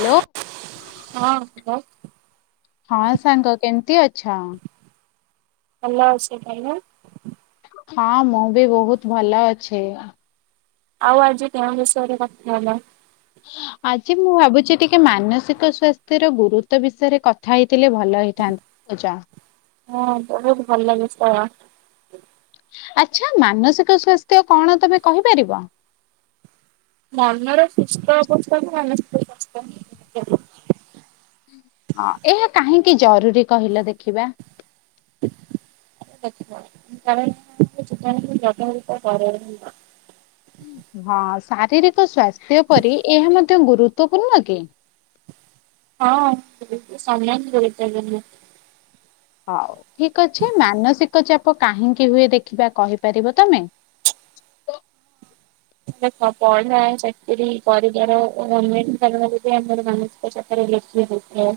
Hello ହଁ କହ ହଁ ସାଙ୍ଗ କେମିତି ଅଛ? ଭଲ ଅଛି ତମେ? ହଁ ମୁଁ ବି ବହୁତ ଭଲ ଅଛି। ଆଉ ଆଜି କୋଉ ବିଷୟରେ କଥାହେବା। ଆଜି ମୁଁ ଭାବୁଛି ଟିକେ ମାନସିକ ସ୍ୱାସ୍ଥ୍ୟର ଗୁରୁତ୍ୱ ବିଷୟରେ କଥା ହେଇଥିଲେ ଭଲ ଭଲ ହେଇଥାନ୍ତି ପଜା ହଁ ବହୁତ ଭଲ ଲାଗେଛି ତ ଆଚ୍ଛା ମାନସିକ ସ୍ୱାସ୍ଥ୍ୟ କଣ ତମେ କହିପାରିବ? ମନର ସୁସ୍ଥ ଅବସ୍ଥାକୁ ମାନସିକ ଅବସ୍ଥା କୁହାଯାଏ। ହଁ ଏହା କାହିଁକି ଜରୁରୀ କହିଲ ଦେଖିବା? [inaudible] ଦେଖ କାରଣ [unintelligible] କର। ହଁ ଶାରୀରିକ ସ୍ୱାସ୍ଥ୍ୟ ପରି ଏହା ମଧ୍ୟ ଗୁରୁତ୍ୱ। ଗୁରୁତ୍ୱ ପୂର୍ଣ୍ଣ କି? ହଁ ସମାନ ଗୁରୁତ୍ୱପୂର୍ଣ୍ଣ। ହଉ ଠିକ ଅଛି। ମାନସିକ ଚାପ କାହିଁକି ହୁଏ ଦେଖିବା କହିପାରିବ ତମେ? [inaudible] ପଢା ଚାକିରି କରିବାର ଅନେକ କାରଣରୁ ବି ଆମର ମାନସିକ ଚାପ ବେଶି ହୋଇଥାଏ।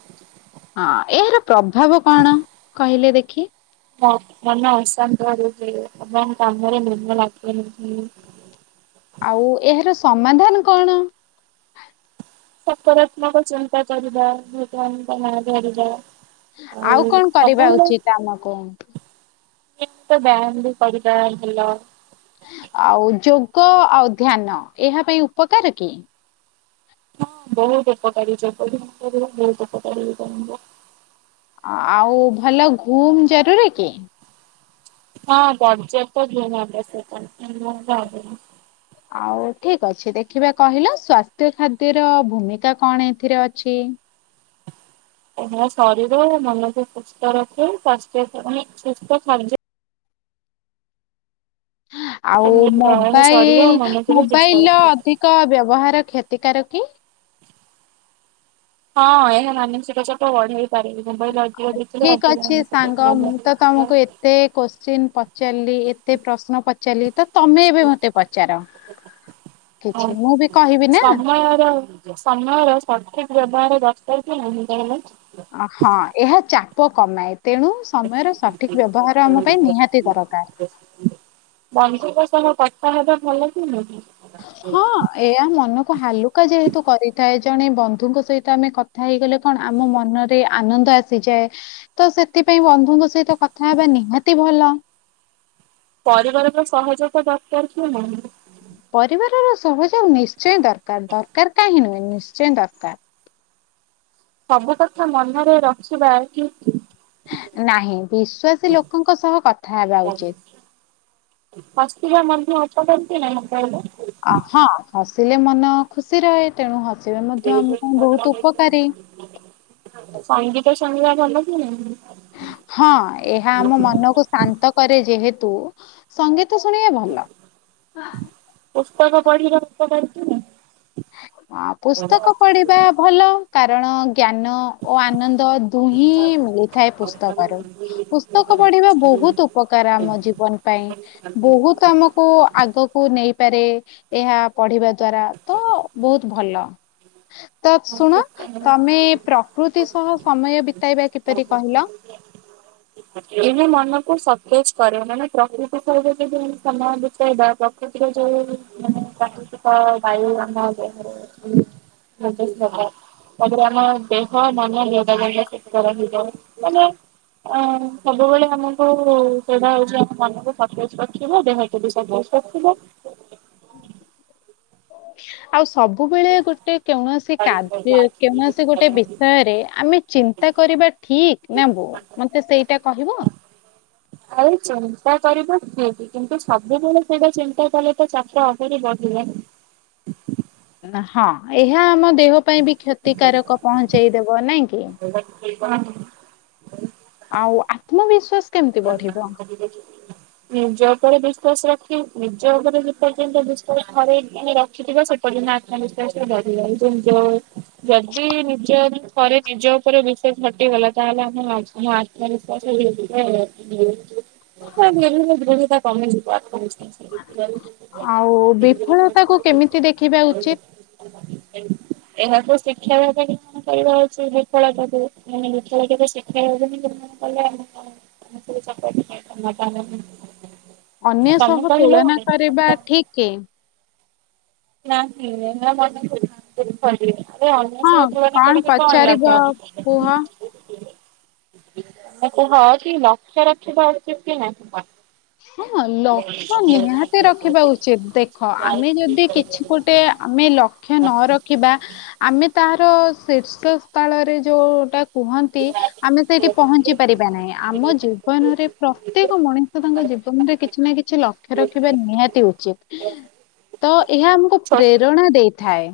ହଁ ଏହାର ପ୍ରଭାବ କଣ କହିଲେ ଦେଖି? ମନ ଅଶାନ୍ତ ରଉଛି ଏବଂ କାମରେ। [unintelligible] ଆଉ ଏହାର ସମାଧାନ କଣ? ସକାରାତ୍ମକ ଚିନ୍ତା କରିବା ଭଗବାନଙ୍କ ନାଁ ଧରିବା। ଆଉ କଣ୍ କରିବା ଉଚିତ୍ ଆମକୁ? ନିତ୍ୟ ବାୟାମ୍ ବି କରିବା ଭଲ। ଆଉ ଯୋଗ ଆଉ ଧ୍ୟାନ ଏହା ପାଇଁ ଉପକାର କି? ହ ବହୁତ ଉପକାରୀ ଯୋଗ ଯଦି କରିବ ବହୁତ ଉପକାରୀ ହେଇ ଆଉ ଭଲ ଘୁମ ଜରୁରୀ କି? ହଁ ଦର୍ଜା ତ ଜ ସେ ଭ ଆଉ ଠିକ ଅଛି ଦେଖିବା କହିଲ ସ୍ଵାସ୍ଥ୍ୟ ଖାଦ୍ୟର ଭୂମିକା କଣ ଏଥିରେ ଅଛି। ଏହା ଶରୀର ମନକୁ ସୁସ୍ଥ ରଖୁ ସ୍ୱାସ୍ଥ୍ୟାନ ସୁସ୍ଥ ସାଯ୍ୟ ଆଉ ଏହା ଶରୀର ଓ ମୋବାଇଲ ମନକୁ ବି ସୁସ୍ଥ ମୋବାଇଲ ରଖେ। ଅଧିକ ବ୍ୟବହାର କ୍ଷତ ପ୍ରତିକାର କି ହଁ ଏହା ମାନସିକ ଚାପ ବଢେଇ ପାରେ ମୋବାଇଲ ଅଧିକ ଦେଖିଲେ ଠିକ ଅଧିକ ଅଛି ମାନସିକ ସାଙ୍ଗ ଚାପ ମୁଁ ତ ବଢିପାରେ। ତମକୁ ଏତେ କୋଶ୍ଚିନ୍ ପଚାରିଲି ଏତେ ପ୍ରଶ୍ନ ପଚାରିଲି ତ ତମେ ଏବେ ମତେ ପଚାର? ହଁ କିଛି ମୁଁ ବି କହିବି ନା। ସମୟର ସମୟର ସଠିକ ବ୍ୟବହାର ଦରକାର ଥିଲା [unintelligible] ହଁ ଏହା ଚାପ କମାଇ ତେଣୁ ସମୟର ସଠିକ ବ୍ୟବହାର ଆମ ପାଇଁ ନିହାତି ଦରକାର। ବନ୍ଧୁଙ୍କ ସହ କଥା ହେବା ଭଲ କି ନୁଁ ହଁ ଏହା ମନକୁ ହାଲୁକା ଯେହେତୁ କରିଥାଏ। ଜଣେ ବନ୍ଧୁଙ୍କ ସହିତ ଆମେ କଥା ହେଇଗଲେ କଣ ଆମ ମନରେ ଆନନ୍ଦ ଆସିଯାଏ ତ ସେଥି ସେଥି ପାଇଁ ବନ୍ଧୁଙ୍କ ସହିତ କଥା ହେବା ନିହାତି ଭଲ ପରିବାରର ସହଯୋଗ ଦରକାର କିଏ ନାହିଁ? ପରିବାରର ସହଯୋଗ ନିଶ୍ଚୟ ଦରକାର ଦରକାର କାହିଁ ନୁହେଁ ନିଶ୍ଚୟ ଦରକାର। ସବୁ କଥା ମନରେ ରଖିବା କେତି? ନାହିଁ ବିଶ୍ୱାସୀ ଲୋକଙ୍କ ସହ କଥା ହେବା ଉଚିତ। ହସିଥିବା ମଧ୍ୟ ଅପ କରଛି ନା ମ କହିଲ ଅ ହଁ ହସିଲେ ମନ ଖୁସି ରହେ ତେଣୁ ହ ସଙ୍ଗୀତ ସଙ୍ଗିବା ଭଲ ନା ହଁ ଏହା ଆମ ମନକୁ ଶାନ୍ତ କରେ ଯେହେତୁ ସଙ୍ଗୀତ ତ ଶୁଣିବେ ଭଲ କ ବଢିର [unintelligible] କରିଛି ନା ଅ ପୁସ୍ତକ ପଢିବା ଭଲ କାରଣ ଜ୍ଞାନ ଓ ଆନନ୍ଦ ଦୁହିିଁ ମିଳିଥାଏ ପୁସ୍ତକରୁ ପୁସ୍ତକ ପଢିବା ବହୁତ ବହୁତ ଉପକାର ଆମ ଜୀବନ ପାଇଁ ବହୁତ ଆମକୁ ଆଗକୁ ନେଇ ଏହା ପଢିବା ଦ୍ଵାରା ତ ବହୁତ ଭଲ। ତ ଶୁଣ ନାହିଁ? ତମେ ପ୍ରକୃତି ସହ ସମୟ ବିତେଇବା କିପରି କହିଲ ଏବେ ମନକୁ ଚେଜ କରେ ମାନେ ପ୍ରକୃତି ସ ଯଦି ସମୟ ବିତେଇବା ପ୍ରକୃତିର ଯୋଉ ମାନେ ତ ବାୟୁ ରଧା ହ ଆେ ଆମ ଦେହ ମନ ଦି ଟା ଯାକ ସେତ କରର ହେଇ ଯାଉ ମାନେ ଅ ସବୁବେଳେ ଆମକୁ ସେଇଟା ହଉଛି, ଆମ ମନକୁ ସନ୍ତୋଜ ରଖିବ ଦେହକୁ ବି ସନ୍ତୋଜ ରଖିବ। ଆଉ ସବୁବେଳେ ଗୋଟେ ତି, କୌଣସି କାର୍ଯ୍ୟ କୌଣସି ଗୋଟେ ବିଷୟରେ ଆମେ ଚିନ୍ତା କରିବା ଠିକ୍। ନେବୁ ମତେ ସେଇଟା କହିବ? କରିବୁ କି କି କିନ୍ତୁ ସବୁବେଳେ ସେଇଟା ଚିନ୍ତା କଲେ ତ ଚାପ ଆହୁରି ବଢିବ ନା। [inaudible] ହଁ ଏହା ଆମ ଦେହ ପାଇଁ ବି କ୍ଷତିକାରକ ପହଞ୍ଚେଇଦବ ନେଇଁ? [unintelligible] ଆଉ ଆତ୍ମବିଶ୍ୱାସ ନିଜ ଉପରେ ବିଶ୍ୱାସ ରଖ କି ନିଜ ଉପରେ ଯେପର୍ଯ୍ୟନ୍ତ ବିଶ୍ୱାସ ହରେଇ ରଖିଥିବ ସେପଯ୍ୟନ୍ତ ଆତ୍ମିଶ୍ୱାସରେ ବଢିବ। କିନ୍ତୁ ଯଦି ନିଜ ଉପରେ ବିଶ୍ୱାସ ହଟିଗଲା ତାହେଲେ ଆମେ ହଁ ଆତ୍ମବିଶ୍ୱାସ ଦରତା କମେଇଯିବ ଆତ୍ମବି [unintelligible] ଆଉ ବିଫଳତାକୁୁ କେମିତି ଦେଖିବା ଉଚିତ? ଏହାକୁ ଶିକ୍ଷା ଭାବେଗ୍ରହଣ କରିବା ଉଚିତ ବିଫଳତାକୁ ଆମେ [unintelligible] ଚଟ [unintelligible] ଅନ୍ୟ ସହ ତୁଳନା କରିବା ଠିକ୍ କି? ନାଁ [unintelligible] ଆରେ ଅନ୍ୟ ହଁ ସହ ତୁଳନା କରିକି କଣ ପଚାରିବ ଲାଭ କୁହ? ହଁ କି ଲକ୍ଷ ରକ୍ଷିବା ଉଚିତ କି ନାଇଁ? ହଁ ଲକ୍ଷ ନିହାତି ରଖିବା ଉଚିତ ଦେଖ ଆମେ ଯଦି କିଛି ଗୋଟେ ଆମେ ଲକ୍ଷ୍ୟ ନ ରଖିବା ଆମେ ତାହାର ଶୀର୍ଷ ସ୍ଥଳରେ ଯୋଉଟା କୁହନ୍ତି ଆମେ ସେଇଠି ପହଞ୍ଚି ପାରିବା ନାହିଁ ଆମ ଜୀବନରେ ପ୍ରତ୍ୟେକ ମଣିଷ ତାଙ୍କ ଜୀବନରେ କିଛି ନା କିଛି ଲକ୍ଷ୍ୟ ରଖିବା ନିହାତି ଉଚିତ ତ ଏହା ଆମକୁ ଛୋ ପ୍ରେରଣା ଦେଇଥାଏ।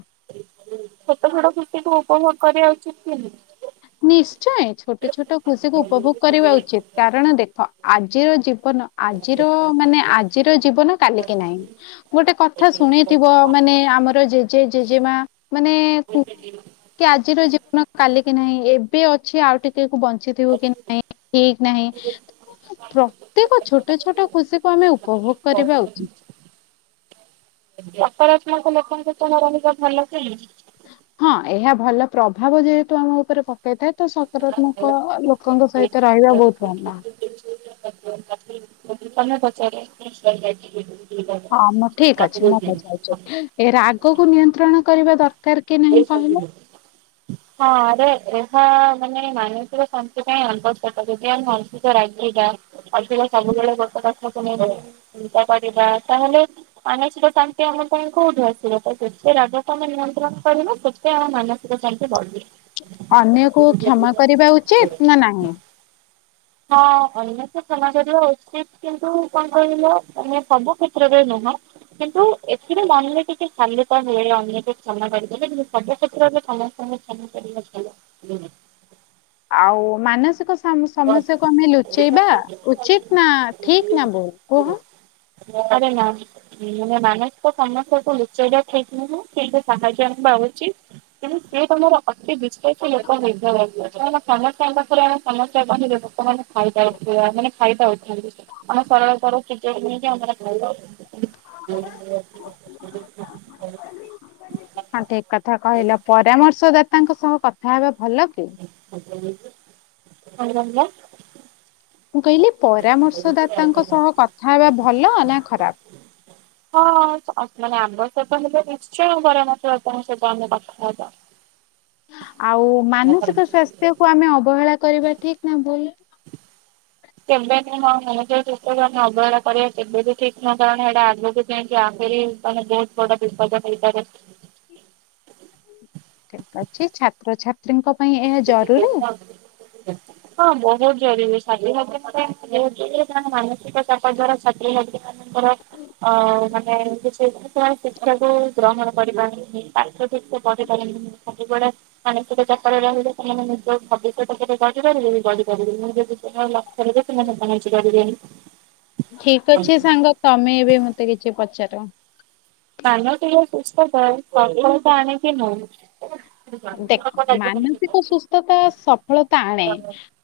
ଛୋଟ ଛୋଟ ଖୁସି କୁ ଉପଭୋଗ କରିବା ଉଚିତ କି ନା? ନିଶ୍ଚୟ ଛୋଟ ଛୋଟ ଖୁସିକୁ ଉପଭୋଗ କରିବା ଉଚିତ କାରଣ ଦେଖ ଆଜିର ଜୀବନ ଆଜିର ମାନେ ଆଜିର ଜୀବନ କାଲ କିି ନାହିଁ ଗୋଟେ କଥା ଶୁଣ ଶୁଣିଥିବ ମାନେ ଆମର ଜେଜେ ଜେଜେମା ମାନେ କୁହନ୍ତି କି ଆଜିର ଜୀବନ କାଲି କି ନାହିଁ ଏବେ ଅଛି ଆଉ ଟିକେ ବଞ୍ଚିଥିବୁ କି ନାଇଁ ଠିକ ନାହିଁ ପ୍ରତ୍ୟେକ ଛୋଟ ଛୋଟ ଖୁସି କୁ ଆମେ ଉପଭୋଗ କରିବା ଉଚିତ। ଆଜ୍ଞା ସମସ୍ତ ଙ୍କ ଲୋକଙ୍କ ସହ ରହିବା ଭଲ କି? ଭାବ ଯେହେତୁ ଆମ ଉପରେ ଏଥର ସକାରାତ୍ମକ ଲୋକଙ୍କ ସହିତ ରହିବା ବହୁତ ଭଲ। ତମେ ପଚାର ହଁ ମୁଁ ଠିକ ଅଛି ମୁଁ ପଚାରୁଛି ଏ ରାଗକୁ ନିୟନ୍ତ୍ରଣ କରିବା ଦରକାର କି ନାହିଁ କହିଲ? ହଁ ଆରେ ରେ ହଁ ମାନେ ମାନସିକ ଶାନ୍ତି ପାଇଁ ଆବଶ୍ୟକ ଯଦି ଆମେ ଅଧିକ ରାଗିବା ଅଧିକ ସବୁ ସବୁବେଳେ ଗୋଟେ କଥାକୁ ନେଇକି ଚିନ୍ତା କରିବା ତାହେଲେ ମାନସିକ ଶାନ୍ତି ଆମ ପାଇଁ କୋଉଠି ଯେତେ ରାଗକୁ ଆମେ ନିୟନ୍ତ୍ରଣ କରିବ ସେତେ ଆମ ମାନସିକ ଶାନ୍ତି ବଢିବ। ଅନ୍ୟକୁ କ୍ଷମା କରିବା ଉଚିତ ନା ନାହିଁ? ହଁ ଅନ୍ୟ ତ କ୍ଷମା କରିବା ଉଚିତ କିନ୍ତୁ କଣ କହିଲ ସବୁ କ୍ଷେତ୍ରରେ ନୁହଁ। କିନ୍ତୁ ଏଥିରେ ମନରେ ଟିକେ ହାଲୁକା ମିଳେ ଅନ୍ୟକୁ କ୍ଷମା କରିଦେଲେ କିନ୍ତୁ ସବୁ କ୍ଷେତ୍ରରେ ସମସ୍ତେଙ୍କୁ କ୍ଷମା କରିବା ଭଲ। ଆଉ ମାନସିକ ସମସ୍ୟାକୁ ଆମେ ଲୁଚେଇବା ଉଚିତ ନା ଠିକ ନା ଭୁଲ କୁହ? ପରେ ନା ମାନସିକ ସମସ୍ୟାକୁୁ ଲୁଚେଇବା ଠିକ ନୁହେଁ କିନ୍ତୁ ସାହାଯ୍ୟ ନବା ଆଉ କିନ୍ତୁ ସେ ତମର ଅତି ବିଶ୍ୱାସ ଲୋକ ହେଇଥିବ ଦରକାର ସମସ୍ତଙ୍କ ପାଖରେ ଆମେ ସମସ୍ତେ ଲୋକମାନେ ଖାଇଯାଉଥିବା ମାନେ ଖାଇପାରୁଛନ୍ତି ଆମେ ସରଳତାର ସୁଯୋଗନେଇକି ଆମେ ଖାଇବା [unintelligible] ହଁ ଠିକ୍ କଥା କହିଲ ପରାମର୍ଶଦାତାଙ୍କ ସହ କଥା ହେବା ଭଲ କି? ଆଜ୍ଞା ଆଜ୍ଞା କଣ କହିଲ? ମୁଁ କହିଲି ପରାମର୍ଶଦାତାଙ୍କ ସହ କଥା ହେବା ଭଲ ନା ଖରାପ୍? ହଁ ମାନେ ଆବ ସତ ହେଲେ ନିଶ୍ଚୟ ପରାମର୍ଶ ଦାତାଙ୍କ ସହିତ ଆମେ କଥା ହେବା। ଆଉ ମାନସିକ ସ୍ୱାସ୍ଥ୍ୟକୁୁ ଆମେ ଅବହେଳା କରିବା ଠିକ୍ ନା ଭୁଲ୍? କେବେଭି ନୁହଁ ମଣିଷ ଜୀବନକୁ ଆମେ ଅବହେଳା କରିବା କେବେ ବି ଠିକ ନୁହଁ କାରଣ ଏଇଟା ଆଗକୁ ଯାଇକି ଆ ମାନେ ବହୁତ ବଡ ବିପଦ ହେଇପାରେ। ଅଛି ଛାତ୍ରଛାତ୍ରୀ ହଁ ବହୁତ। [unintelligible] ଭାବେ ଯେ ମାନସିକ ଚାପ ଦ୍ୱାରା ଛାତ୍ରଛାତ୍ରୀ ମାନଙ୍କର ଅ ମାନେ କି ଶିକ୍ଷାକୁୁ ଗ୍ରହଣ କରିପାରନ୍ତିନି ପାଠ ଠିକ୍ ସେ ପଢିପାରନ୍ତିନି ଖାଲିଗୁଡା ମାନସିକ ରେ ରହିଲେ ସେମାନେ ନିଜ ଭବିଷ୍ୟତ ଉପରେ ଗଢିପାରିବେ ବି ଗଢିପାରିବେ ଯଦି ସେ ଲକ୍ଷ୍ୟ ରହିବ ସେମାନେ କିଛି କରିବେନି। ଠିକ୍ ଅଛି ସାଙ୍ଗ ତମେ ଏବେ ମତେ କିଛି ପଚାର। କାନ ଟିକେ [unintelligible] ଦେଖ ମାନସିକ ସୁସ୍ଥତା ସଫଳତା ଆଣେ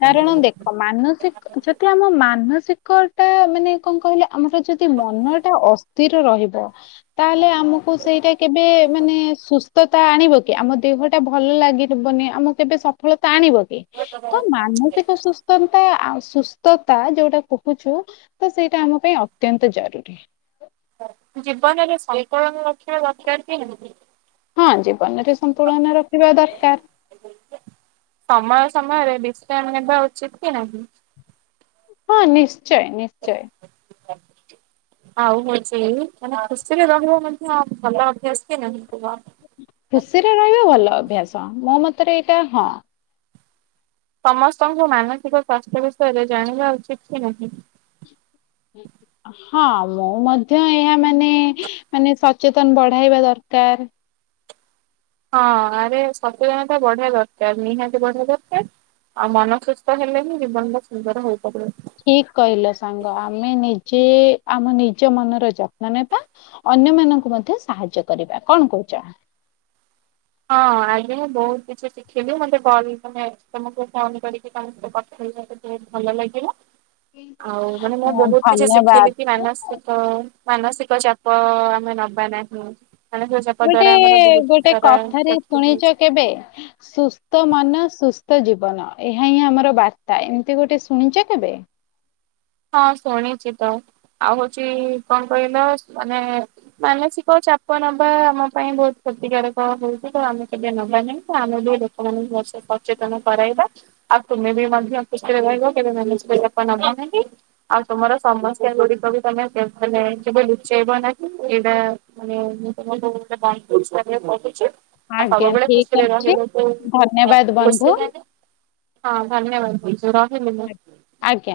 କାରଣ ଦେଖ ମାନ ଯଦି ଆମ ମାନସିକଟା ମାନେ କଣ କହିଲେ ଆମର ଯଦି ମନଟା ଅସ୍ଥି ଅସ୍ଥିର ରହିବ ତାହେଲେ ଆମକୁ ସେଇଟା କେବେ ମାନେ ସୁସ୍ଥତା ଆଣିବ କି ଆମ ଦେହ ଦେହଟା ଭଲ ଲାଗି ରିବନି ଆମ କେବେ ସଫଳତା। ଟାଣିବ କି ତ ମାନସିକ ସୁସ୍ଥତା ଆ ସୁସ୍ଥତା ଯୋଉଟା କହୁଛୁ ତ ସେଇଟା ଆମ ପାଇଁ ଅତ୍ୟନ୍ତ ଜରୁରୀ। ଜୀବନରେ ସନ୍ତୁଳନ ଲକ୍ଷଣ ଦରକାର କି ନାହିଁ। ହଁ ଜୀବନରେ ସନ୍ତୁଳନ ରଖିବା ଦରକାର। ସମୟ ସମୟରେ ବିଶ୍ରାମ ନେବା ଉଚିତ କି ନାହିଁ। ହଁ ନିଶ୍ଚୟ ନିଶ୍ଚୟ। ଆ। ଆଉ ହଉଛି ମାନେ ଖୁସିରେ ରହିବା ମଧ୍ୟ ଭଲ ଅଭ୍ୟାସ କି ନାହିଁ। ଖୁସିରେ ରହିବା ଭଲ ଅଭ୍ୟାସ ମୋ ମତରେ ଏଇଟା ହଁ। ସମସ୍ତଙ୍କୁ ମାନସିକ ସ୍ୱାସ୍ଥ୍ୟ ବିଷୟରେ ଜାଣିବା ଉଚିତ କି ନାହିଁ? ହୁଁ ହଁ ମୁଁ ମଧ୍ୟ ଏହା ମାନେ ମାନେ ସଚେତନ ବଢାଇବା ଦରକାର। ହଁ ଆରେ ସଚେତନତା ବଢେଇବା ଦରକାର ନିହାତି ବଢେଇବା ଦରକାର। ଆଉ ମନ ସୁସ୍ଥ ହେଲେ ହିଁ ଜୀବନଟା ସୁନ୍ଦର ହୋଇପାରିବ। ଠିକ୍ କହିଲ ସାଙ୍ଗ ଆମେ ନିଜେ ଆମ ନିଜ ମନର ଯତ୍ନ ନେବା ଅ - ଅନ୍ୟ ମାନଙ୍କୁ ମଧ୍ୟ ସାହାଯ୍ୟ କରିବା କଣ କହୁଛ? [inaudible] ହଁ ଆଜି ମୁଁ ବହୁତ କିଛି ଶିଖିଲି ମତେ କଲ୍ ତମକୁ ଫୋନ କରିକି ତମେ [unintelligible] ଭଲ ଲାଗିଲା। ଆଉ ମାନେ ମୁଁ ହଁ, ବହୁତ କିଛି ଧନ୍ୟବାଦ ଶିଖିଲି କି ମାନସିକ ମାନସିକ ଚାପ ଆମେ ନବା ନାହିଁ ମାନସିକ ଚାପ ଗୋଟେ ଦ୍ଵାରା ଆମର ବହୁତ ଗୋଟେ ସାରା କଥାରେ କ୍ଷତି ଶୁଣିଛ ହଉଛି। କେବେ ସୁସ୍ଥ ମନ ସୁସ୍ଥ ସ୍ଥ ଜୀବନ ଏହା ହିଁ ଆମର ବାର୍ତ୍ତା ଏମିତି ଗୋଟେ ଶୁଣିଛ କେବେ? ହଁ ଶୁଣିଛି ତ ଆଉ ହଉଛି କଣ କହିବା ମାନେ ମାନସିକ ଅଛି ଚାପ ନବା ଆମ ପାଇଁ ବହୁତ କ୍ଷତିକାରକ ହଉଛି ତ ଆମେ କେବେ ନବା ନାହିଁ ତ ଆମେ ବି ଲୋକମାନଙ୍କୁ ବହୁ ସଚେତନ କରାଇବା ଆଉ ତୁମେ ବି ମଧ୍ୟ ଖୁସିରେ ରହିବ କେବେ ମାନସିକ ଚାପ ନବନାହିଁ। ଆଉ ତମର ସମସ୍ୟା ଗୁଡିକ ବି ତମେ କେବ ମାନେ ଲୁଚେଇବ ନା ଏଇଟା ମାନେ [unintelligible] ଆ ଆଜ୍ଞା ସବୁବେଳେ ଠିକ ଖୁସିରେ ଅଛି ରହିବାକୁ ଧନ୍ୟବାଦ ଖୁସି ବନ୍ଧୁ ମାନେ ହଁ ଧନ୍ୟବାଦ ରହିଲି ମୁଁ। ଆଜ୍ଞା।